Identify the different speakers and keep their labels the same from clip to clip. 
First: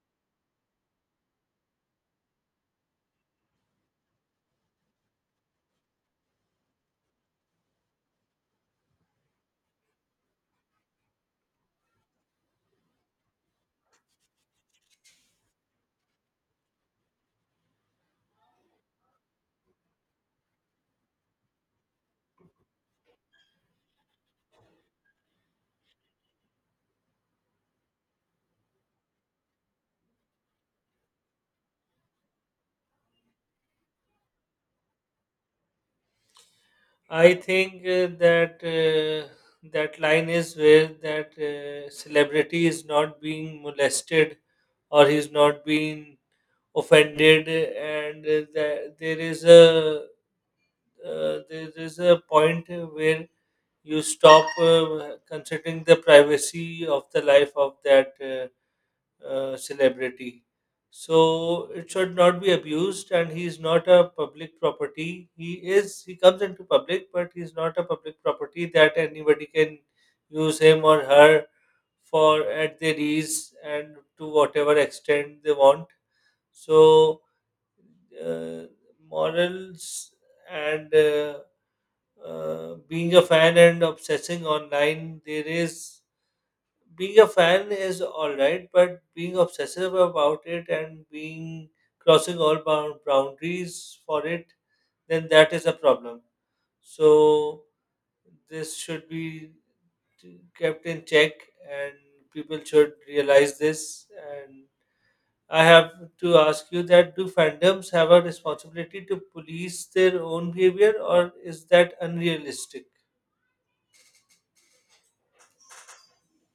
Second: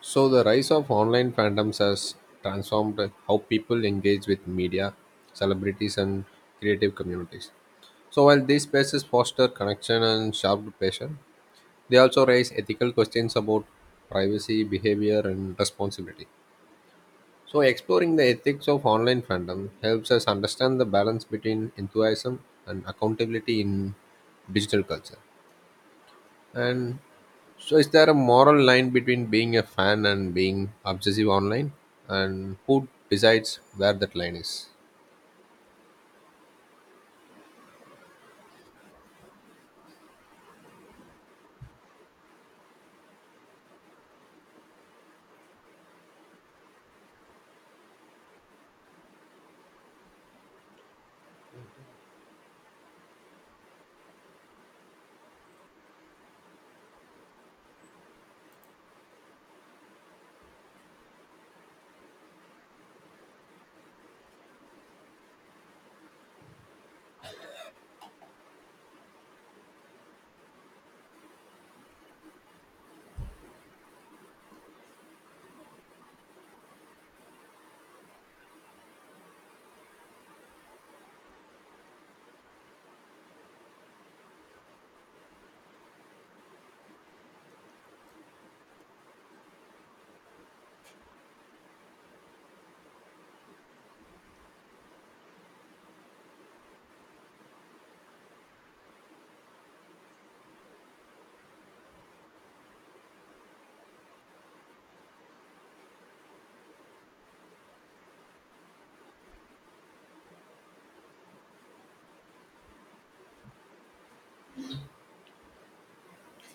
Speaker 1: So, the rise of online fandoms has transformed how people engage with media, celebrities, and creative communities. So, while these spaces foster connection and sharp passion, they also raise ethical questions about privacy, behavior, and responsibility. So, exploring the ethics of online fandom helps us understand the balance between enthusiasm and accountability in digital culture. And so, is there a moral line between being a fan and being obsessive online? And who decides where that line is?
Speaker 2: I think That line is where that celebrity is not being molested or he's not being offended, and that there is a point where you stop considering the privacy of the life of that celebrity. So it should not be abused, and he is not a public property. He comes into public, but he is not a public property that anybody can use him or her for at their ease and to whatever extent they want. So uh, morals and being a fan and obsessing online, there is being a fan is all right, but being obsessive about it and being crossing all boundaries for it, then that is a problem. So this should be kept in check, and people should realize this. And I have to ask you that: Do fandoms have a responsibility to police their own behavior, or is that unrealistic?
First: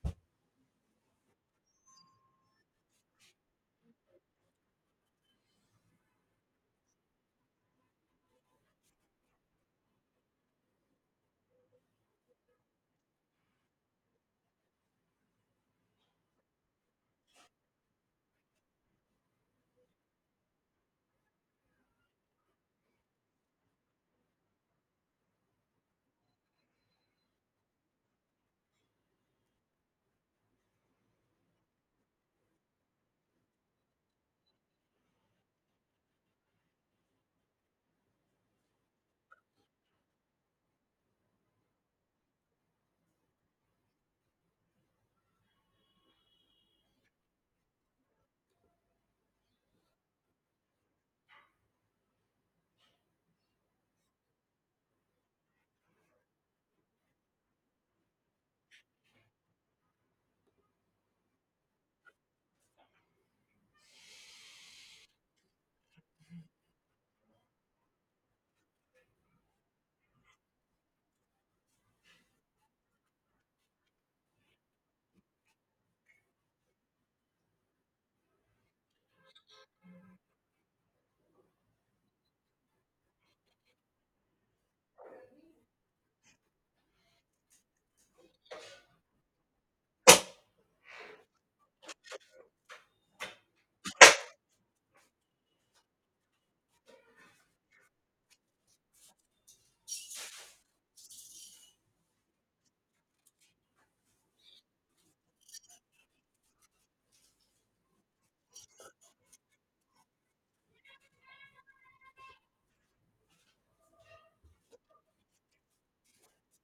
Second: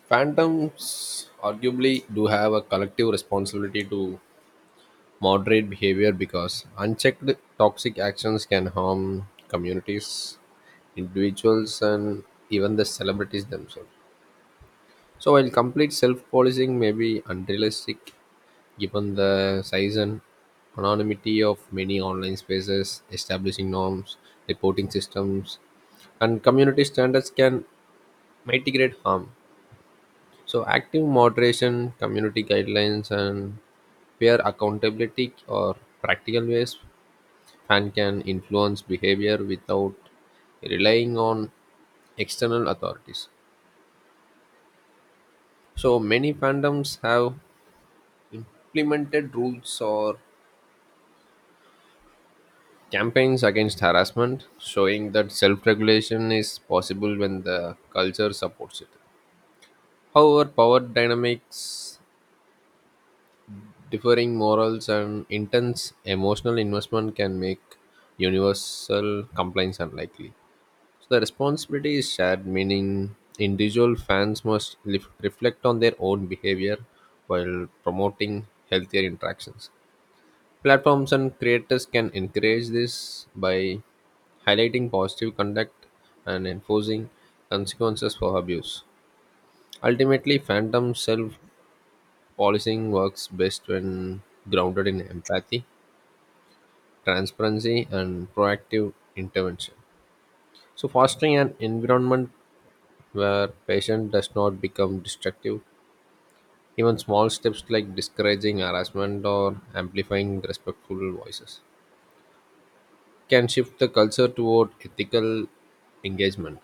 Speaker 1: Phantoms arguably do have a collective responsibility to moderate behavior because unchecked toxic actions can harm communities, individuals, and even the celebrities themselves. So while complete self-policing may be unrealistic given the size and anonymity of many online spaces, establishing norms, reporting systems, and community standards can mitigate harm. So active moderation, community guidelines, and peer accountability are practical ways fan can influence behavior without relying on external authorities. So many fandoms have implemented rules or campaigns against harassment, showing that self regulation is possible when the culture supports it. However, power dynamics, differing morals, and intense emotional investment can make universal compliance unlikely. So, the responsibility is shared, meaning individual fans must reflect on their own behavior while promoting healthier interactions. Platforms and creators can encourage this by highlighting positive conduct and enforcing consequences for abuse. Ultimately, phantom self policing works best when grounded in empathy, transparency, and proactive intervention. So, fostering an environment where patient does not become destructive, even small steps like discouraging harassment or amplifying respectful voices can shift the culture toward ethical engagement.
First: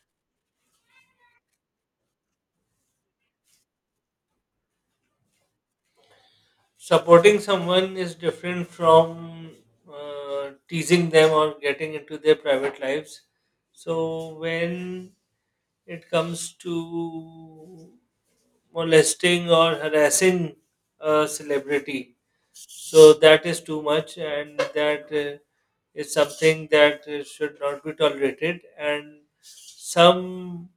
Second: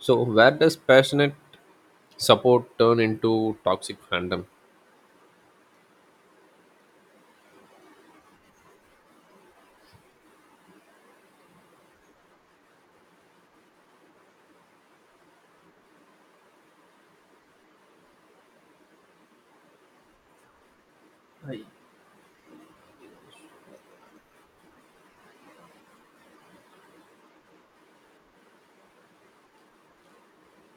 Speaker 1: So, where does passionate support turn into toxic fandom?
Speaker 2: Supporting someone is different from teasing them or getting into their private lives. So when it comes to molesting or harassing a celebrity, so that is too much, and that is something that should not be tolerated, and some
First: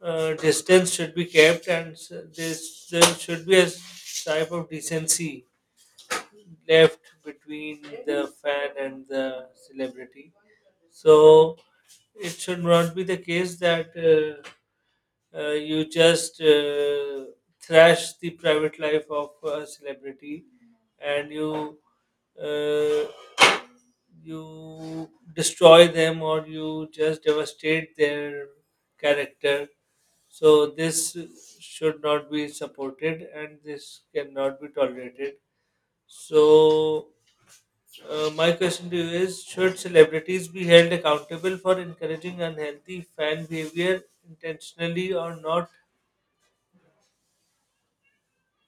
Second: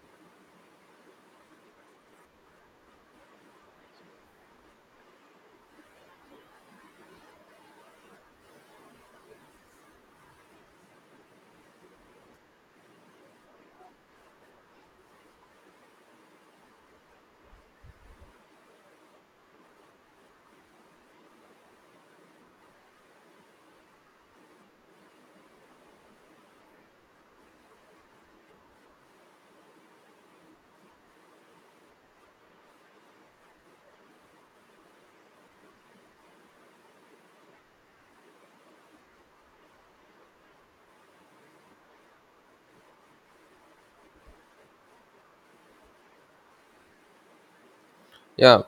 Speaker 2: distance should be kept, and this there should be a type of decency left between the fan and the celebrity. So it should not be the case that you just thrash the private life of a celebrity and uh, you destroy them or you just devastate their character. So this should not be supported and this cannot be tolerated. So my question to you is: Should celebrities be held accountable for encouraging unhealthy fan behavior, intentionally or not?
Speaker 1: Yeah,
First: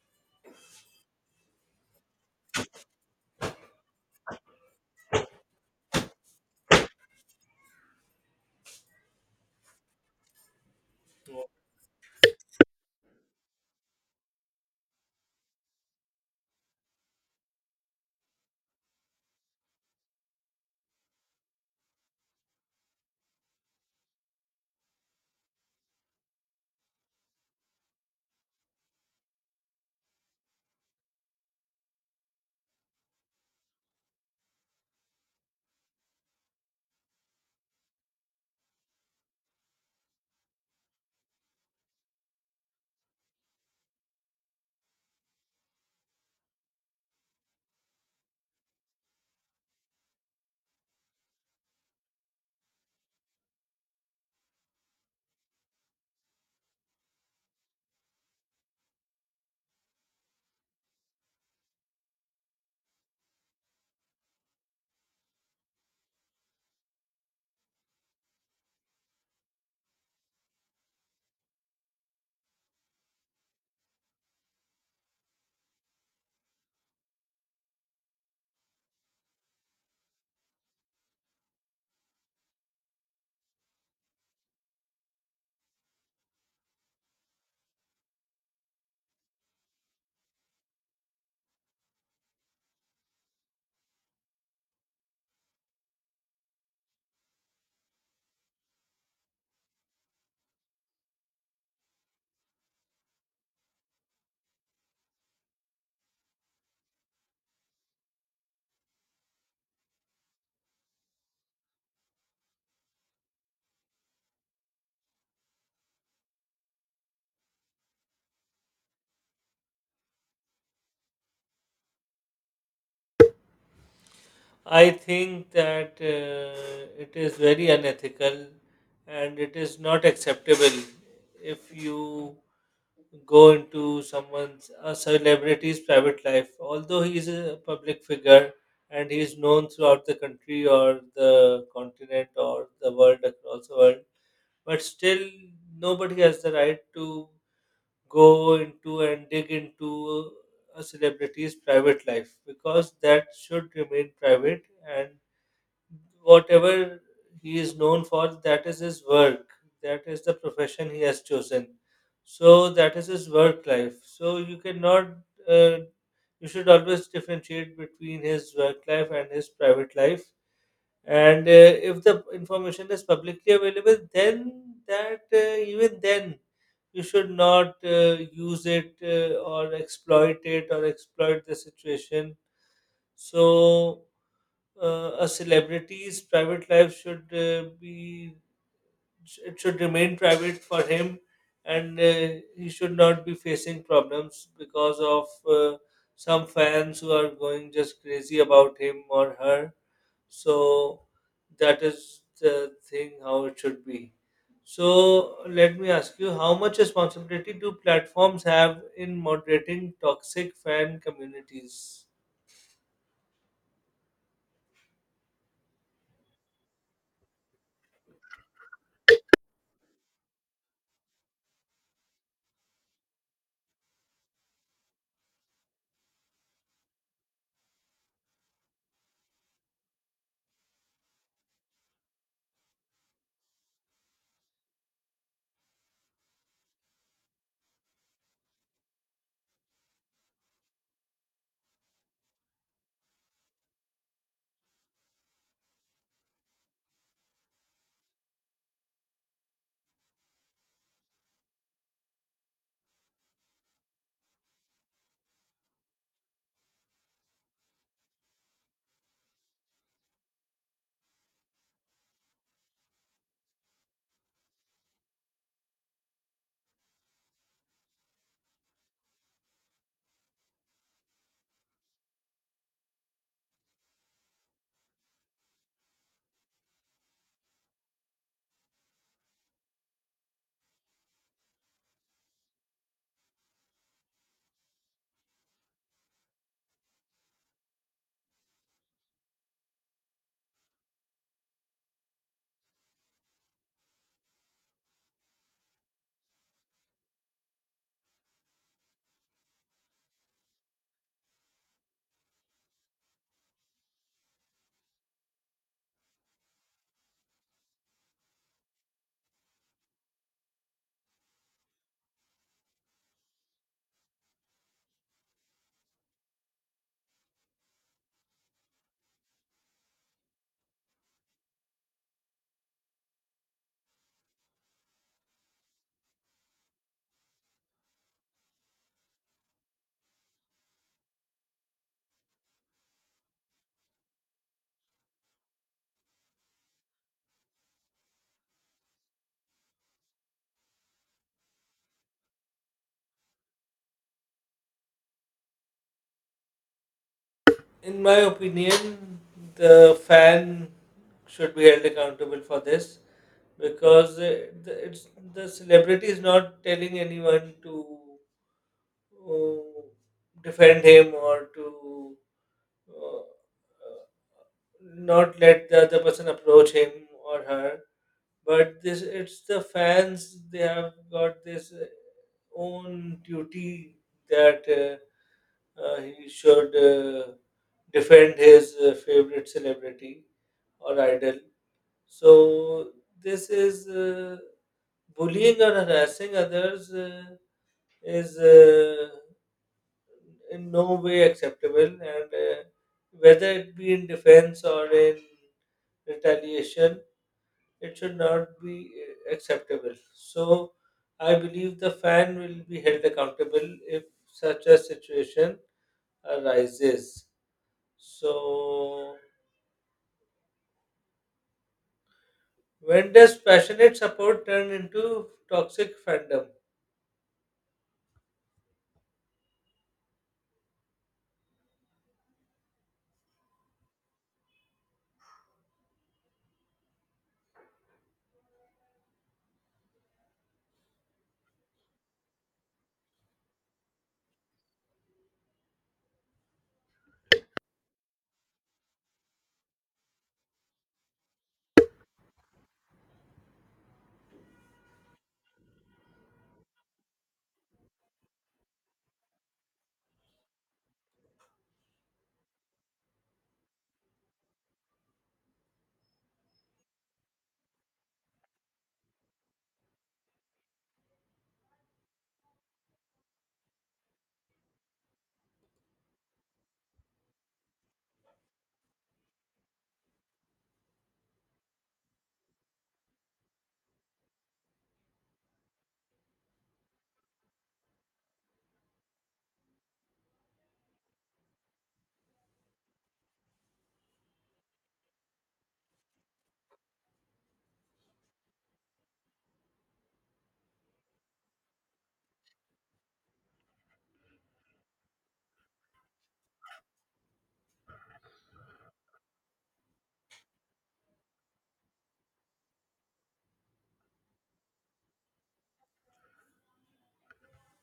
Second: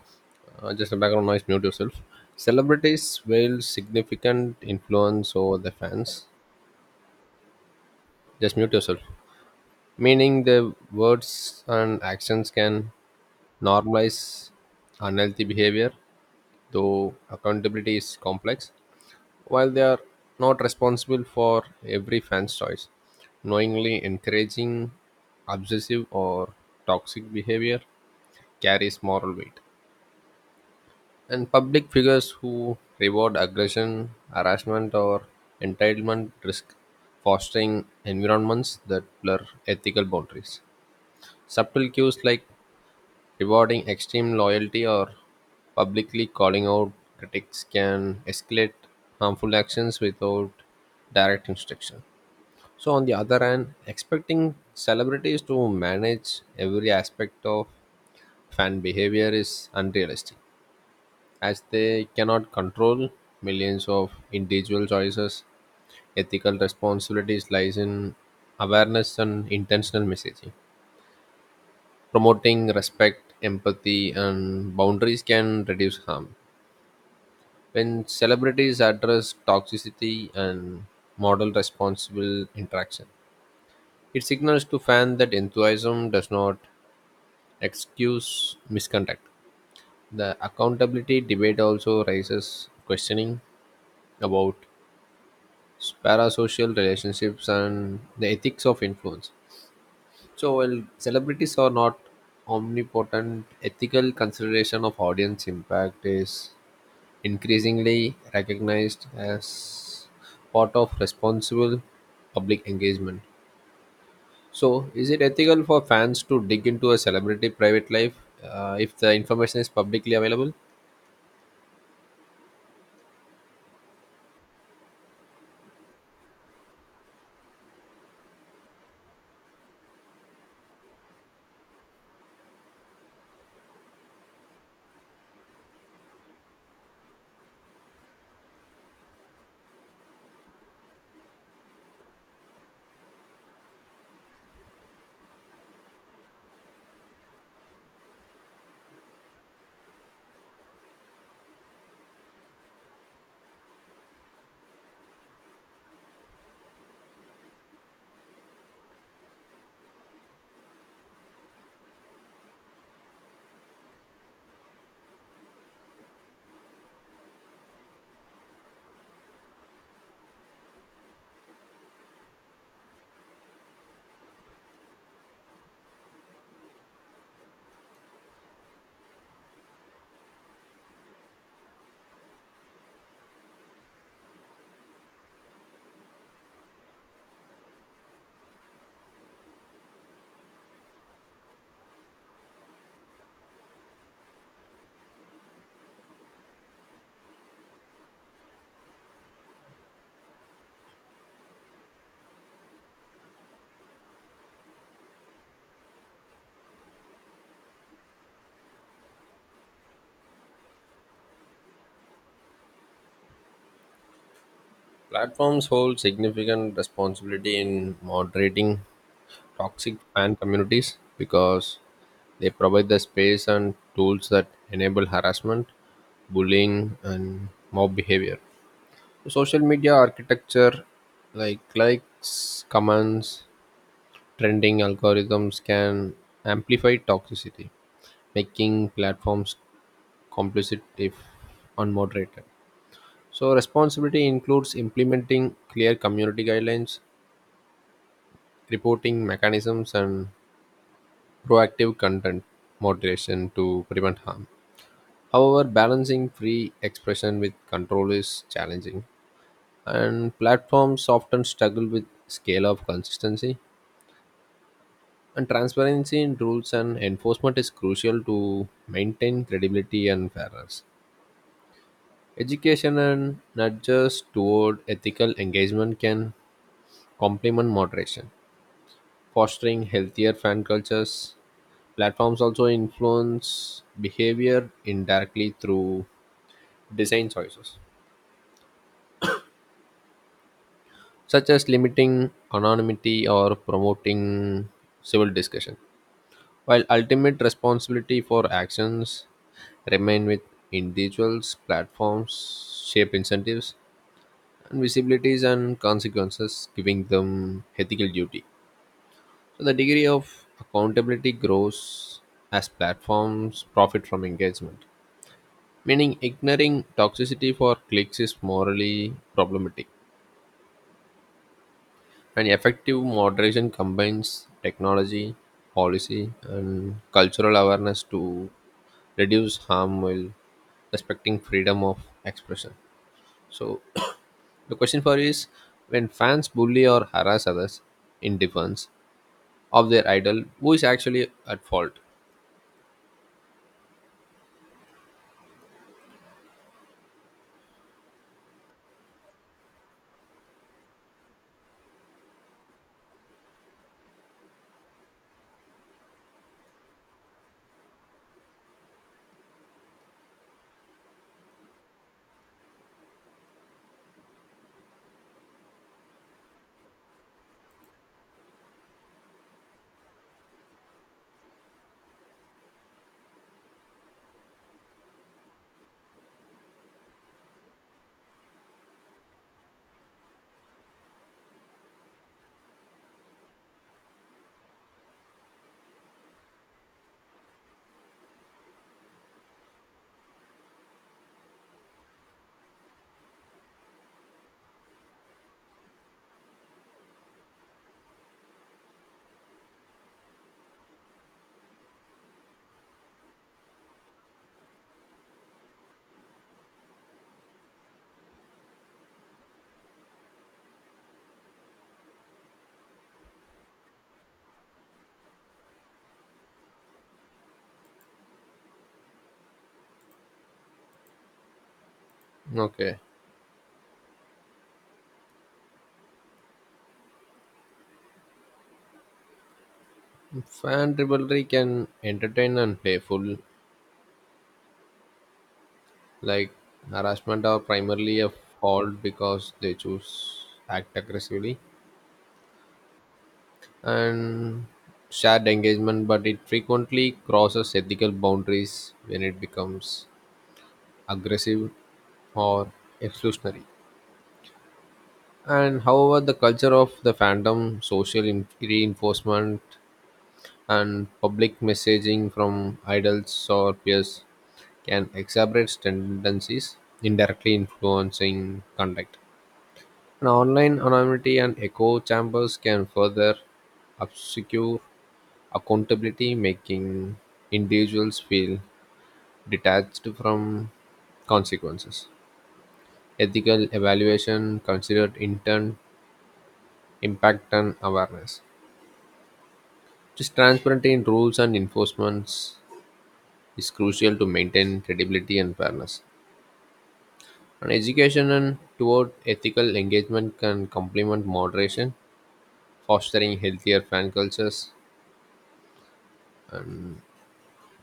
Speaker 1: just a background noise, mute yourself. Celebrities wield significant influence over the fans. Just mute yourself. Meaning, the words and actions can normalize unhealthy behavior, though accountability is complex. While they are not responsible for every fan's choice, knowingly encouraging obsessive or toxic behavior carries moral weight. And public figures who reward aggression, harassment, or entitlement risk fostering environments that blur ethical boundaries. Subtle cues like rewarding extreme loyalty or publicly calling out critics can escalate harmful actions without direct instruction. So, on the other hand, expecting celebrities to manage every aspect of fan behavior is unrealistic, as they cannot control millions of individual choices. Ethical responsibilities lies in awareness and intentional messaging. Promoting respect, empathy, and boundaries can reduce harm. When celebrities address toxicity and model responsible interaction, it signals to fans that enthusiasm does not excuse misconduct. The accountability debate also raises questioning about parasocial relationships and the ethics of influence. So, while celebrities are not omnipotent, ethical consideration of audience impact is increasingly recognized as part of responsible public engagement. So, is it ethical for fans to dig into a celebrity private life if the information is publicly available?
Speaker 2: I think that it is very unethical and it is not acceptable if you go into someone's, a celebrity's private life. Although he is a public figure and he is known throughout the country or the continent or the world, across the world, but still nobody has the right to go into and dig into a celebrity's private life, because that should remain private, and whatever he is known for, that is his work, that is the profession he has chosen, so that is his work life. So you cannot uh, you should always differentiate between his work life and his private life. And if the information is publicly available, then that even then you should not use it or exploit it, or exploit the situation. So a celebrity's private life should be, it should remain private for him. And he should not be facing problems because of uh, some fans who are going just crazy about him or her. So that is the thing, how it should be. So let me ask you, how much responsibility do platforms have in moderating toxic fan communities?
Speaker 1: Platforms hold significant responsibility in moderating toxic fan communities because they provide the space and tools that enable harassment, bullying, and mob behavior. Social media architecture like likes, comments, trending algorithms can amplify toxicity, making platforms complicit if unmoderated. So, responsibility includes implementing clear community guidelines, reporting mechanisms, and proactive content moderation to prevent harm. However, balancing free expression with control is challenging, and platforms often struggle with scale of consistency. And transparency in rules and enforcement is crucial to maintain credibility and fairness. Education and nudges toward ethical engagement can complement moderation, fostering healthier fan cultures. Platforms also influence behavior indirectly through design choices, such as limiting anonymity or promoting civil discussion, while ultimate responsibility for actions remain with individuals, platforms shape incentives and visibilities and consequences, giving them ethical duty. So the degree of accountability grows as platforms profit from engagement. Meaning, ignoring toxicity for clicks is morally problematic. And effective moderation combines technology, policy, and cultural awareness to reduce harm while respecting freedom of expression. So, the question for you is when fans bully or harass others in defense of their idol, who is actually at fault?
Speaker 2: In my opinion, the fan should be held accountable for this, because it's the celebrity is not telling anyone to uh, defend him, or to uh, not let the other person approach him or her. But this it's the fans, they have got this own duty that he should defend his favorite celebrity or idol. So this is bullying or harassing others is in no way acceptable, and uh, whether it be in defense or in retaliation, it should not be acceptable. So I believe the fan will be held accountable if such a situation arises. So when does passionate support turn into toxic fandom?
Speaker 1: Okay. Fan rivalry can entertain and playful, like harassment are primarily a fault because they choose act aggressively and shared engagement, but it frequently crosses ethical boundaries when it becomes aggressive or exclusionary. And however, the culture of the fandom, social reinforcement, and public messaging from idols or peers can exacerbate tendencies, indirectly influencing conduct. An online anonymity and echo chambers can further obscure accountability, making individuals feel detached from consequences. Ethical evaluation considered intent, impact, and awareness. Just transparency in rules and enforcements is crucial to maintain credibility and fairness. And education and toward ethical engagement can complement moderation, fostering healthier fan cultures.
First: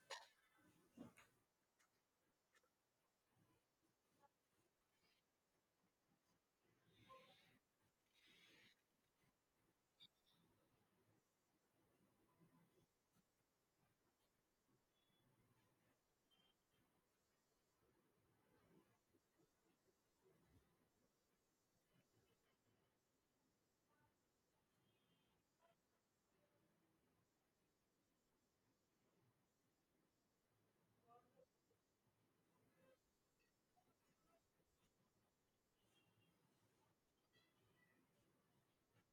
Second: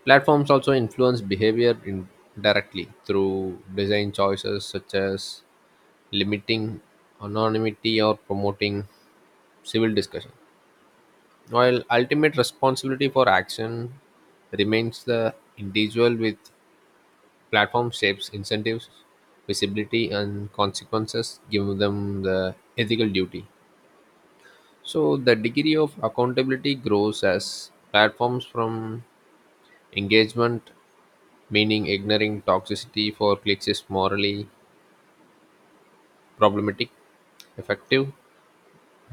Speaker 1: Platforms also influence behavior indirectly through design choices such as limiting anonymity or promoting civil discussion. While ultimate responsibility for action remains the individual with platform shapes incentives, visibility and consequences give them the ethical duty. So the degree of accountability grows as platforms from engagement, meaning ignoring toxicity for clicks is morally problematic. Effective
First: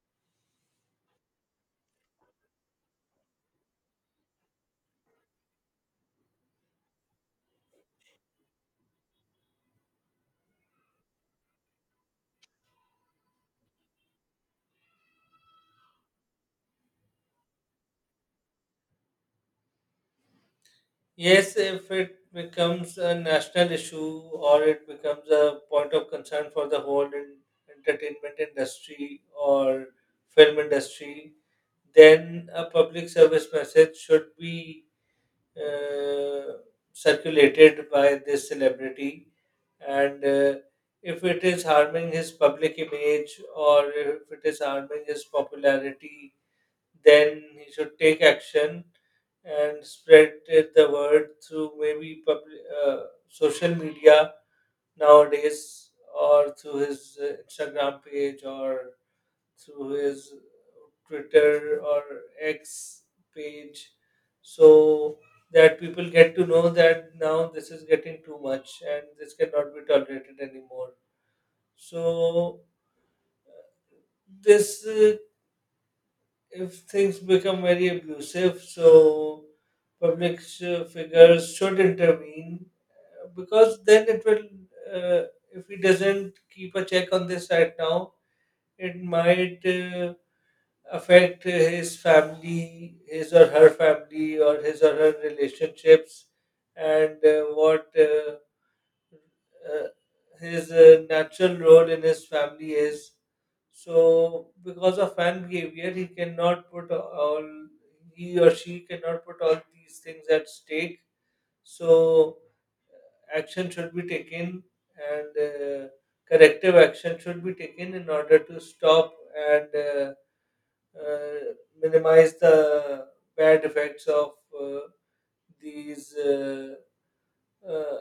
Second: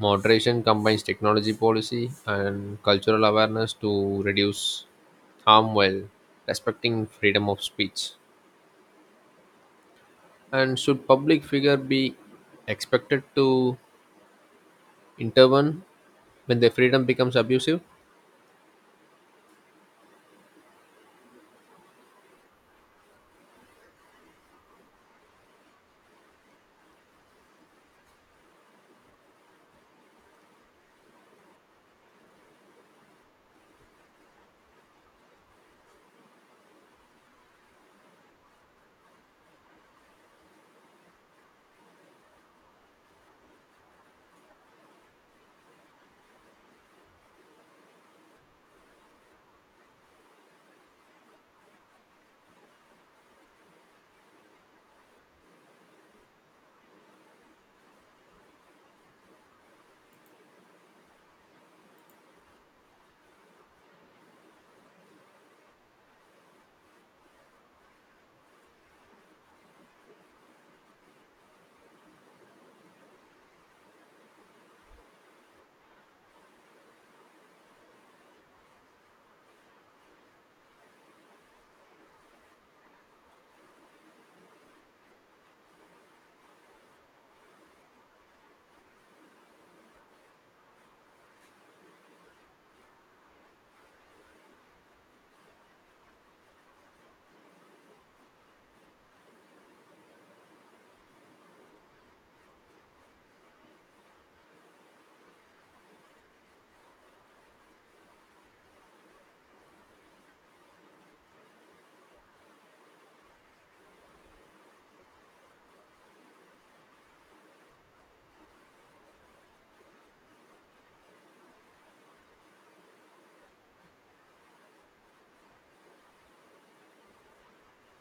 Speaker 1: moderation combines technology policy and cultural awareness to reduce harm while respecting freedom of speech. And should public figure be expected to intervene when their freedom becomes abusive?
Speaker 2: Yes, if it becomes a national issue, or it becomes a point of concern for the whole entertainment industry or film industry, then a public service message should be uh, circulated by this celebrity. And if it is harming his public image, or if it is harming his popularity, then he should take action and spread the word through maybe public, social media nowadays, or through his Instagram page, or through his Twitter or X page, so that people get to know that now this is getting too much and this cannot be tolerated anymore. So this if things become very abusive, so public figures should intervene, because then it will uh, if he doesn't keep a check on this right now, it might affect his family, his or her family, or his or her relationships. And what uh, his natural role in his family is, so because of fan behavior he cannot put all, he or she cannot put all these things at stake. So action should be taken, and corrective action should be taken in order to stop and uh, minimize the bad effects of uh, these uh,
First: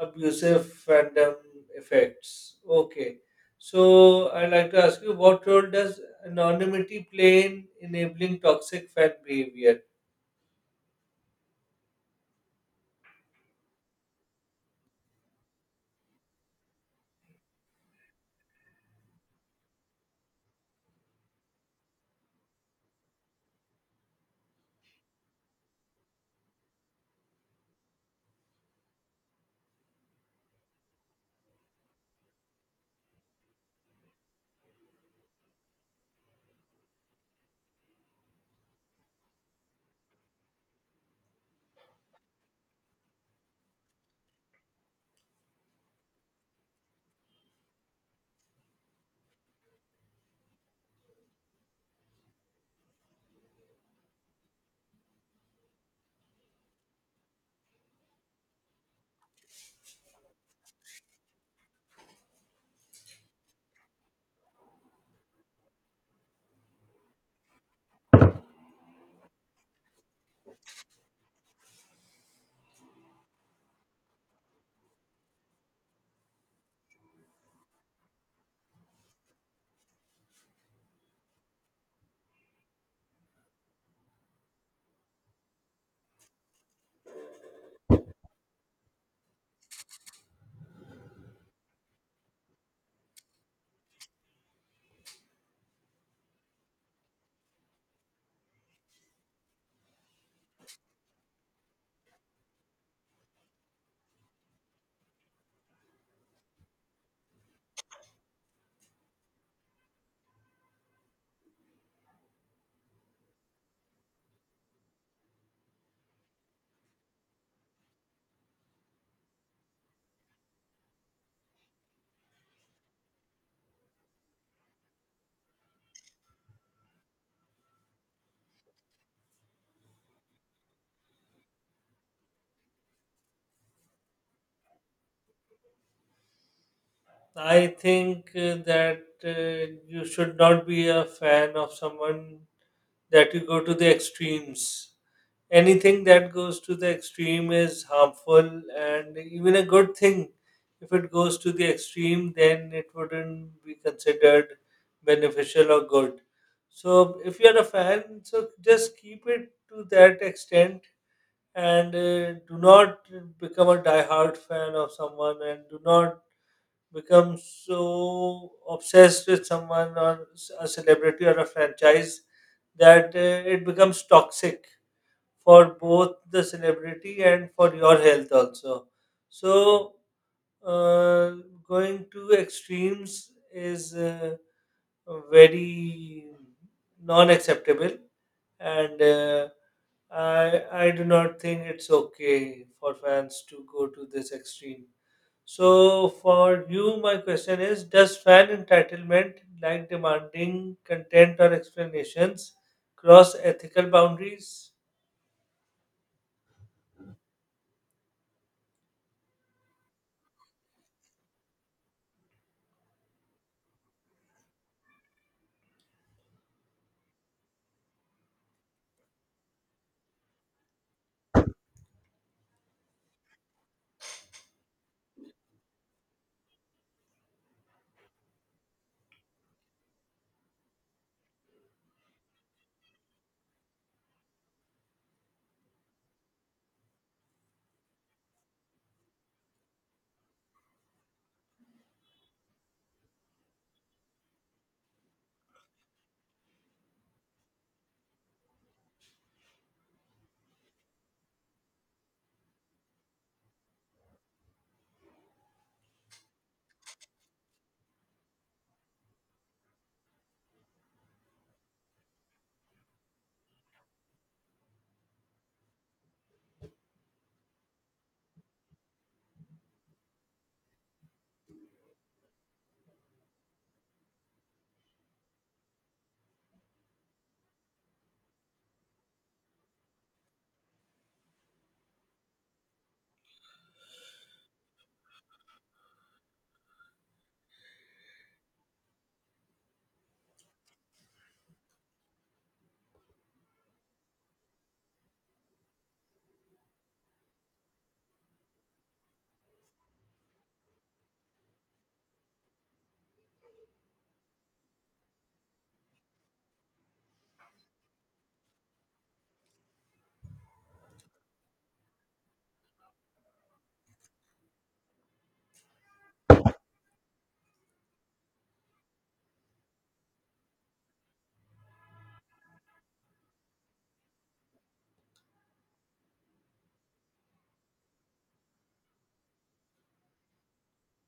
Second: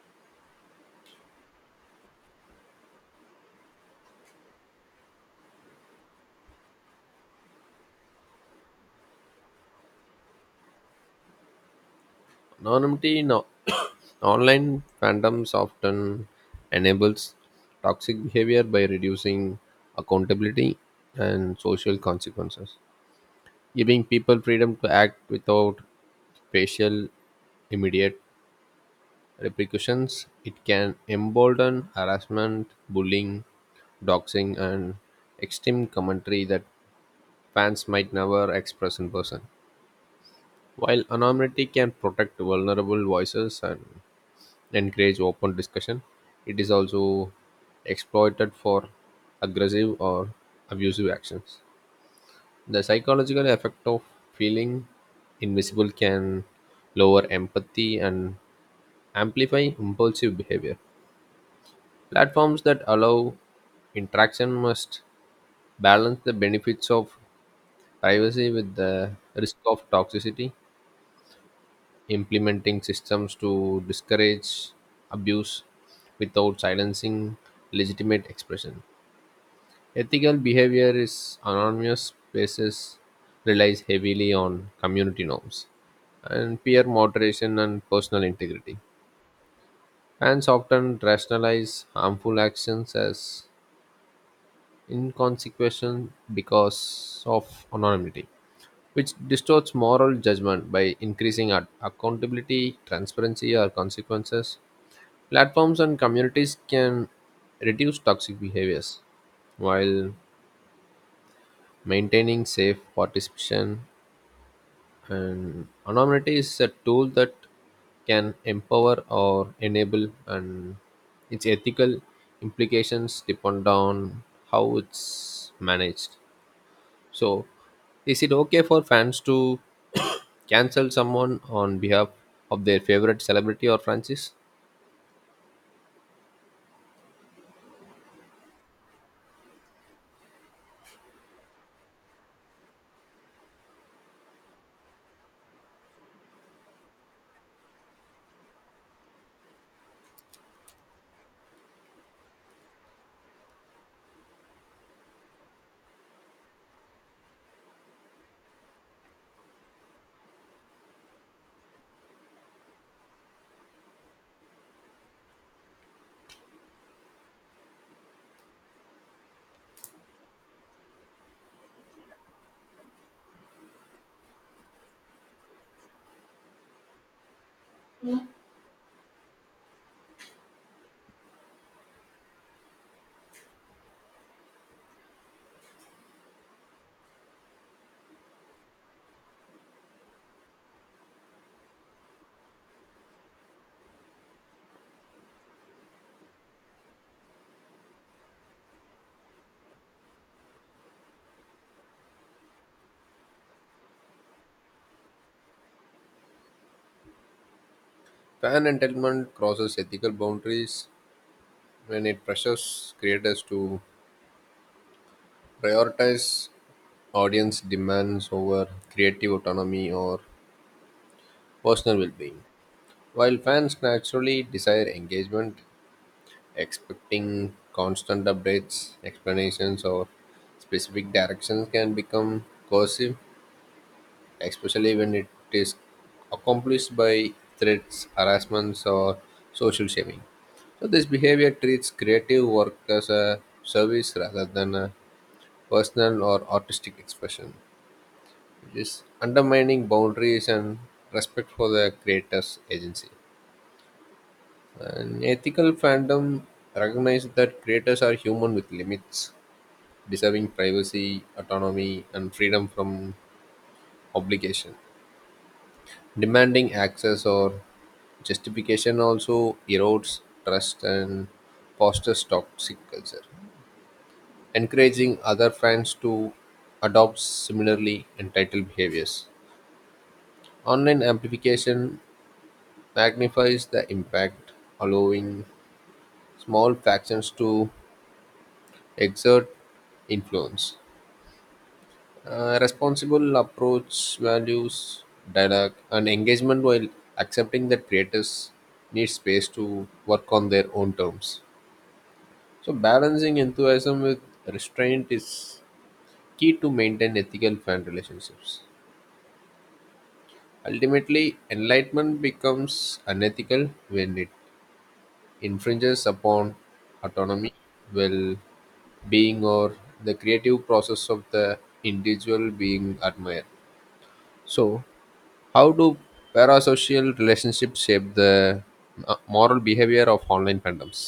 Speaker 2: abusive fandom effects. Okay. So I'd like to ask you, what role does anonymity play in enabling toxic fan behavior?
Speaker 1: Anonymity in online fandoms often enables toxic behavior by reducing accountability and social consequences, giving people freedom to act without facial immediate repercussions. It can embolden harassment, bullying, doxing, and extreme commentary that fans might never express in person. While anonymity can protect vulnerable voices and encourage open discussion, it is also exploited for aggressive or abusive actions. The psychological effect of feeling invisible can lower empathy and amplify impulsive behavior. Platforms that allow interaction must balance the benefits of privacy with the risk of toxicity, implementing systems to discourage abuse without silencing legitimate expression. Ethical behavior in anonymous spaces relies heavily on community norms and peer moderation and personal integrity. Fans often rationalize harmful actions as inconsequential because of anonymity, which distorts moral judgment by increasing accountability, transparency, or consequences. Platforms and communities can reduce toxic behaviors while maintaining safe participation. And anonymity is a tool that can empower or enable, and its ethical implications depend on how it's managed. So, is it okay for fans to cancel someone on behalf of their favorite celebrity or franchise?
Speaker 2: I think that you should not be a fan of someone that you go to the extremes. Anything that goes to the extreme is harmful, and even a good thing, if it goes to the extreme, then it wouldn't be considered beneficial or good. So, if you're a fan, so just keep it to that extent, and do not become a diehard fan of someone, and do not become so obsessed with someone or a celebrity or a franchise that it becomes toxic for both the celebrity and for your health also. So uh, going to extremes is very non-acceptable, and I do not think it's okay for fans to go to this extreme. So for you, my question is: Does fan entitlement, like demanding content or explanations, cross ethical boundaries?
Speaker 1: Fan entitlement crosses ethical boundaries when it pressures creators to prioritize audience demands over creative autonomy or personal well being. While fans naturally desire engagement, expecting constant updates, explanations, or specific directions can become coercive, especially when it is accomplished by threats, harassments, or social shaming. So, this behavior treats creative work as a service rather than a personal or artistic expression, which is undermining boundaries and respect for the creator's agency. An ethical fandom recognizes that creators are human with limits, deserving privacy, autonomy, and freedom from obligation. Demanding access or justification also erodes trust and fosters toxic culture, encouraging other fans to adopt similarly entitled behaviors. Online amplification magnifies the impact, allowing small factions to exert influence. Responsible approach values dialogue and engagement while accepting that creators need space to work on their own terms, so balancing enthusiasm with restraint is key to maintain ethical fan relationships. Ultimately enlightenment becomes unethical when it infringes upon autonomy, well being, or the creative process of the individual being admired. So, how do parasocial relationships shape the moral behavior of online fandoms?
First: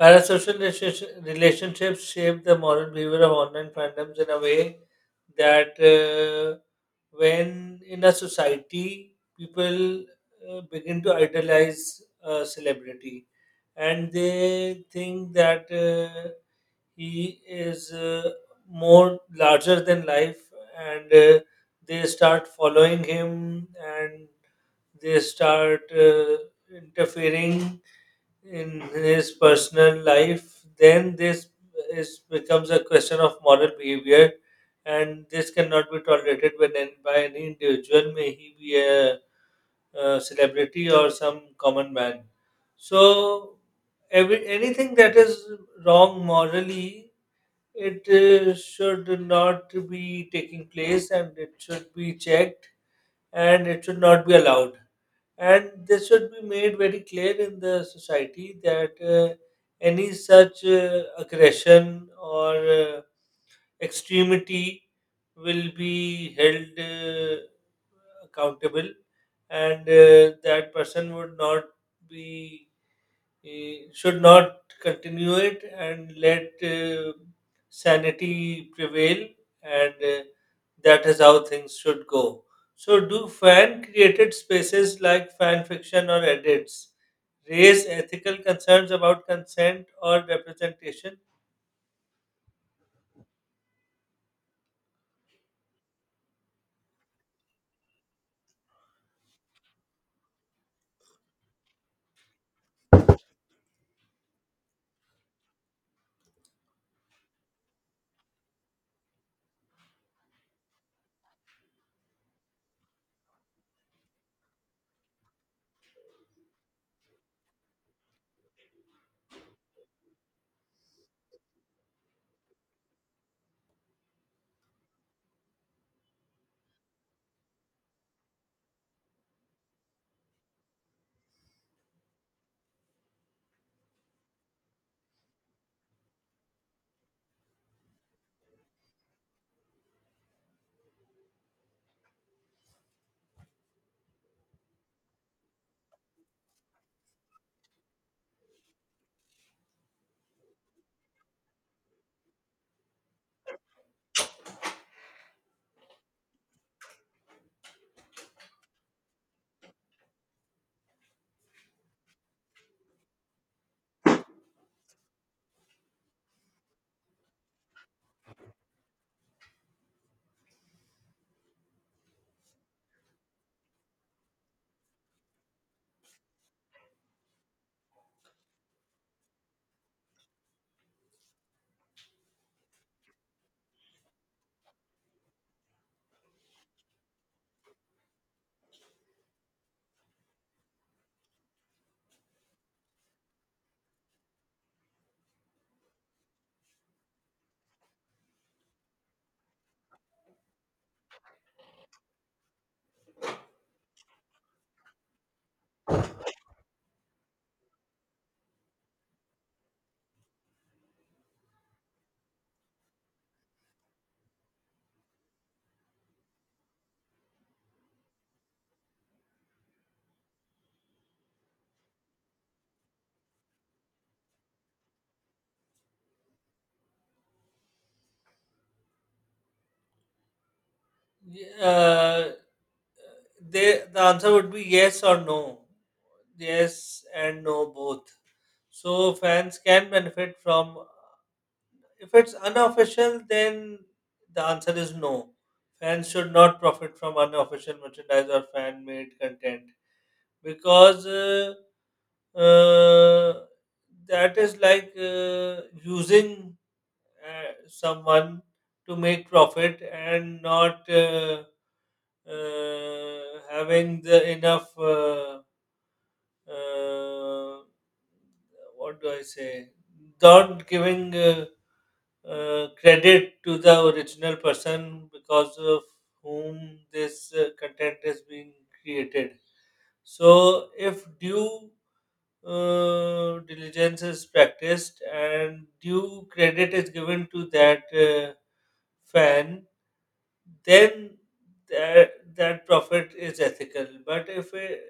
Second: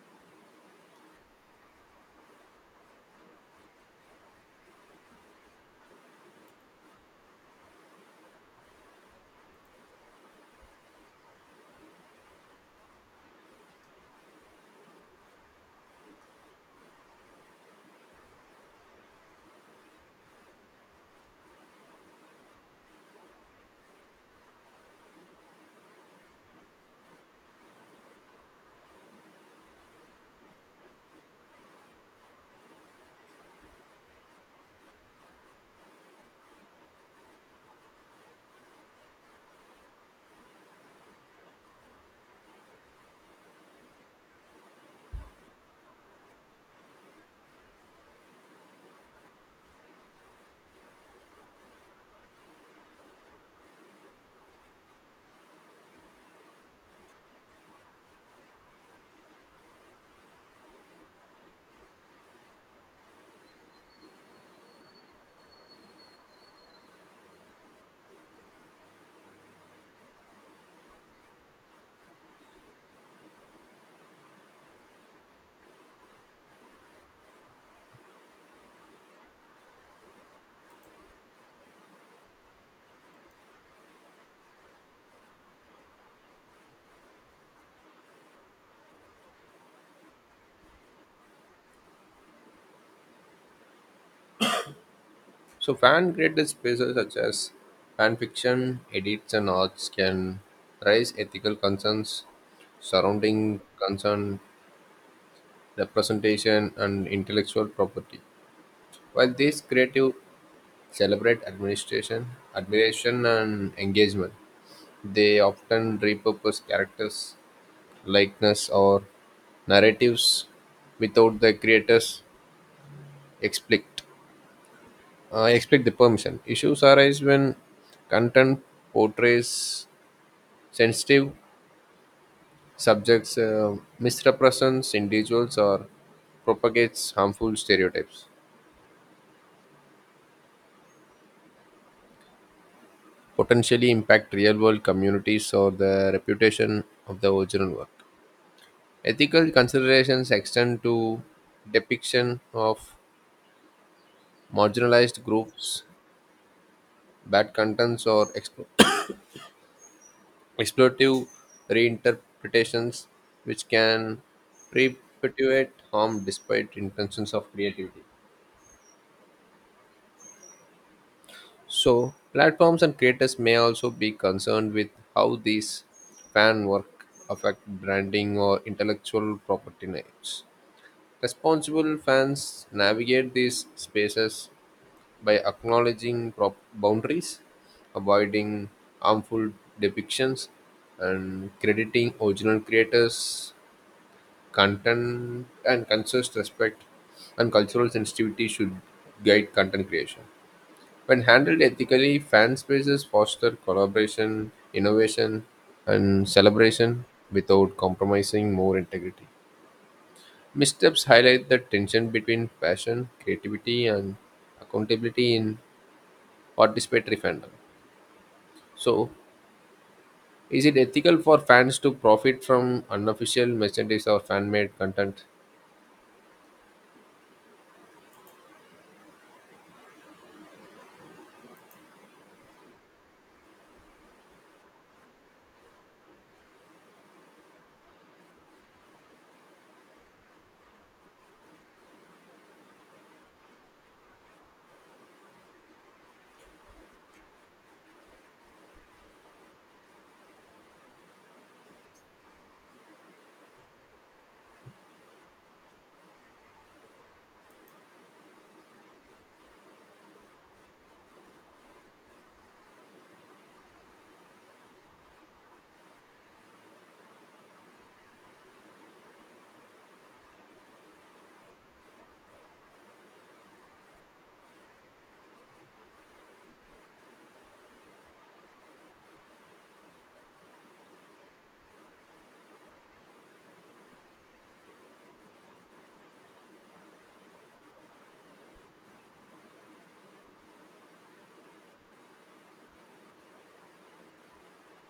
Speaker 2: Relationships shape the moral behavior of online fandoms in a way that when in a society people begin to idolize a celebrity, and they think that he is more larger than life, and they start following him, and they start interfering in his personal life, then this is becomes a question of moral behavior. And this cannot be tolerated when by any individual, may he be a celebrity or some common man. So every, anything that is wrong morally, it should not be taking place, and it should be checked, and it should not be allowed. And this should be made very clear in the society that any such aggression or extremity will be held accountable. And that person would not be, should not continue it, and let sanity prevail. And that is how things should go. So, do fan created spaces like fan fiction or edits raise ethical concerns about consent or representation?
Speaker 1: So, fan created spaces such as fan fiction, edits, and arts can raise ethical concerns surrounding concern, representation, and intellectual property. While these creative celebrate administration, admiration, and engagement, they often repurpose characters likeness or narratives without the creators explicit explicit the permission issues arise when content portrays sensitive subjects, misrepresents individuals or propagates harmful stereotypes potentially impact real world communities or the reputation of the original work. Ethical considerations extend to depiction of marginalized groups, bad contents, or exploitative reinterpretations which can perpetuate harm despite intentions of creativity. So, platforms and creators may also be concerned with how these fan work affect branding or intellectual property rights. Responsible fans navigate these spaces by acknowledging boundaries, avoiding harmful depictions, and crediting original creators. Content and conscious respect and cultural sensitivity should guide content creation. When handled ethically, fan spaces foster collaboration, innovation, and celebration without compromising more integrity. Missteps highlight the tension between passion, creativity, and accountability in participatory fandom. So, is it ethical for fans to profit from unofficial merchandise or fan made content?
Speaker 2: Uh, they, the answer would be yes or no. Yes and no, both. So, fans can benefit from, if it's unofficial, then the answer is no. Fans should not profit from unofficial merchandise or fan made content, because uh, that is like using someone to make profit and not having the enough. Uh, what do I say? Not giving. Credit to the original person, because of whom this content is being created. So, if due diligence is practiced and due credit is given to that fan, then that profit is ethical. But if it,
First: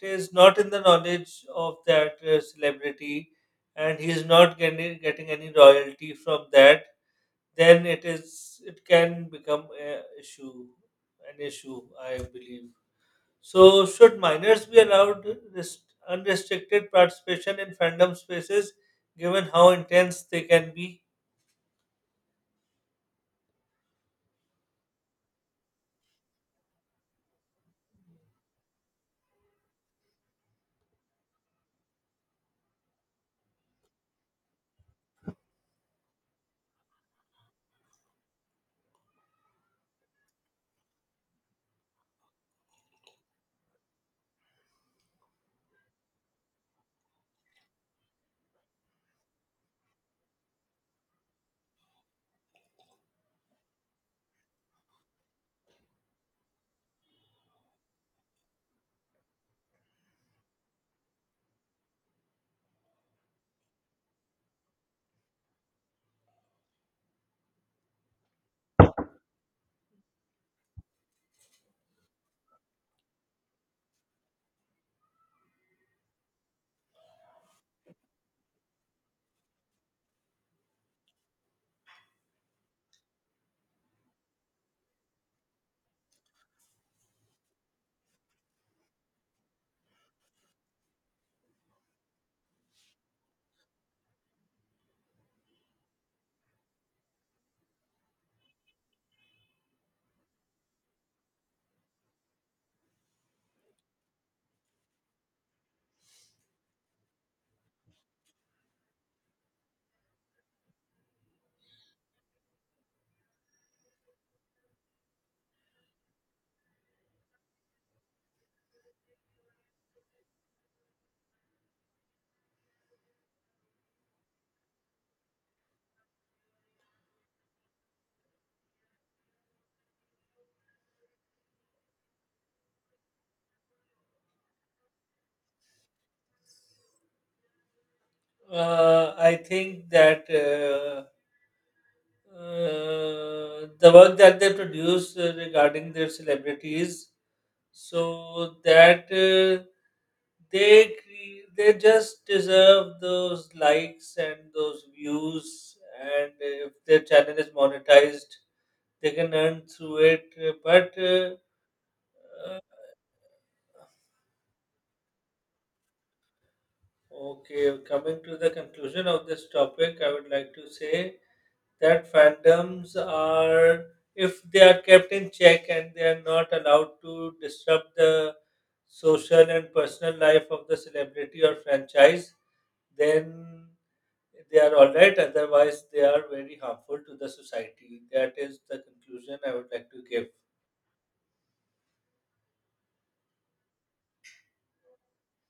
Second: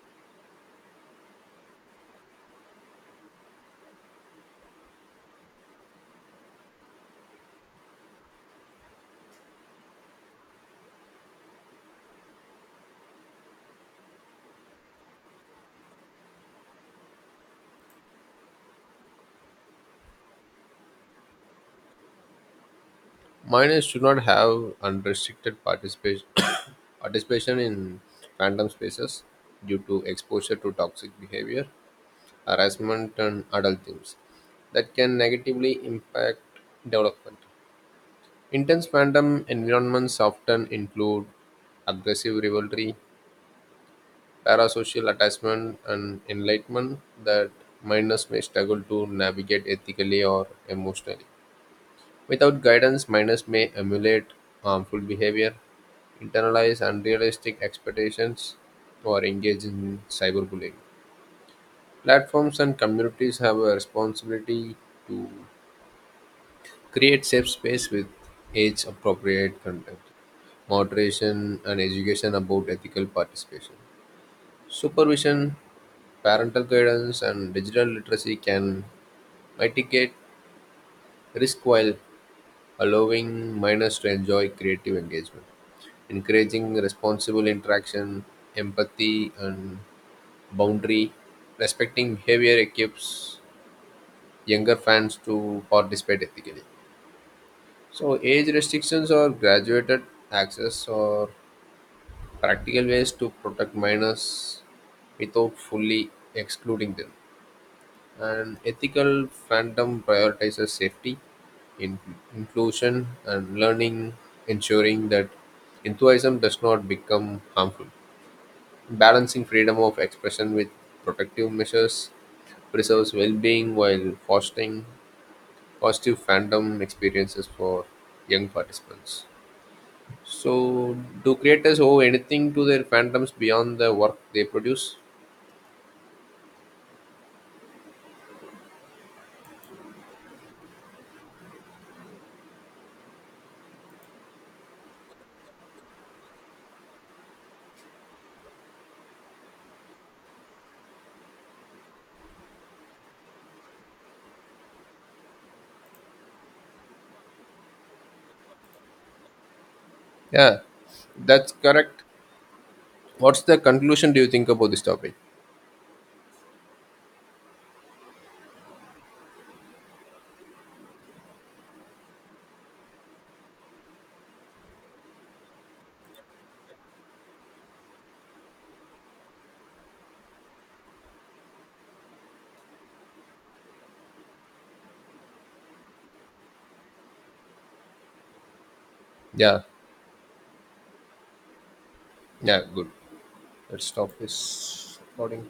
Speaker 2: it is not in the knowledge of that celebrity, and he is not getting any royalty from that, then it can become a issue an issue, I believe. So should minors be allowed this unrestricted participation in fandom spaces given how intense they can be?
Speaker 1: Minors should not have unrestricted participation participation in random spaces due to exposure to toxic behavior, harassment, and adult themes that can negatively impact development. Intense fandom environments often include aggressive rivalry, parasocial attachment, and enlightenment that minors may struggle to navigate ethically or emotionally. Without guidance, minors may emulate harmful behavior, internalize unrealistic expectations, or engage in cyberbullying. Platforms and communities have a responsibility to create safe space with age appropriate content, moderation, and education about ethical participation. Supervision, parental guidance, and digital literacy can mitigate risk while allowing minors to enjoy creative engagement. Encouraging responsible interaction, empathy, and boundary respecting behavior equips younger fans to participate ethically. So, age restrictions or graduated access or practical ways to protect minors without fully excluding them. And ethical fandom prioritizes safety, in- inclusion, and learning, ensuring that enthusiasm does not become harmful. Balancing freedom of expression with protective measures preserves well being while fostering positive fandom experiences for young participants. So, do creators owe anything to their fandoms beyond the work they produce?
Speaker 2: I think that The work that they produce regarding their celebrities, so they just deserve those likes and those views, and if their channel is monetized they can earn through it.
Speaker 1: Yeah,
Speaker 2: But
Speaker 1: that's correct. What's the conclusion do you think about this topic?
Speaker 2: Okay, coming to the conclusion of this topic, I would like to say that fandoms are, if they are kept in check and they are not allowed to disrupt the social and personal life of the celebrity or franchise, then they are all right. Otherwise, they are very harmful to the society. That is the conclusion I
Speaker 1: Yeah,
Speaker 2: would like to give.
Speaker 1: yeah, good. Let's stop this recording.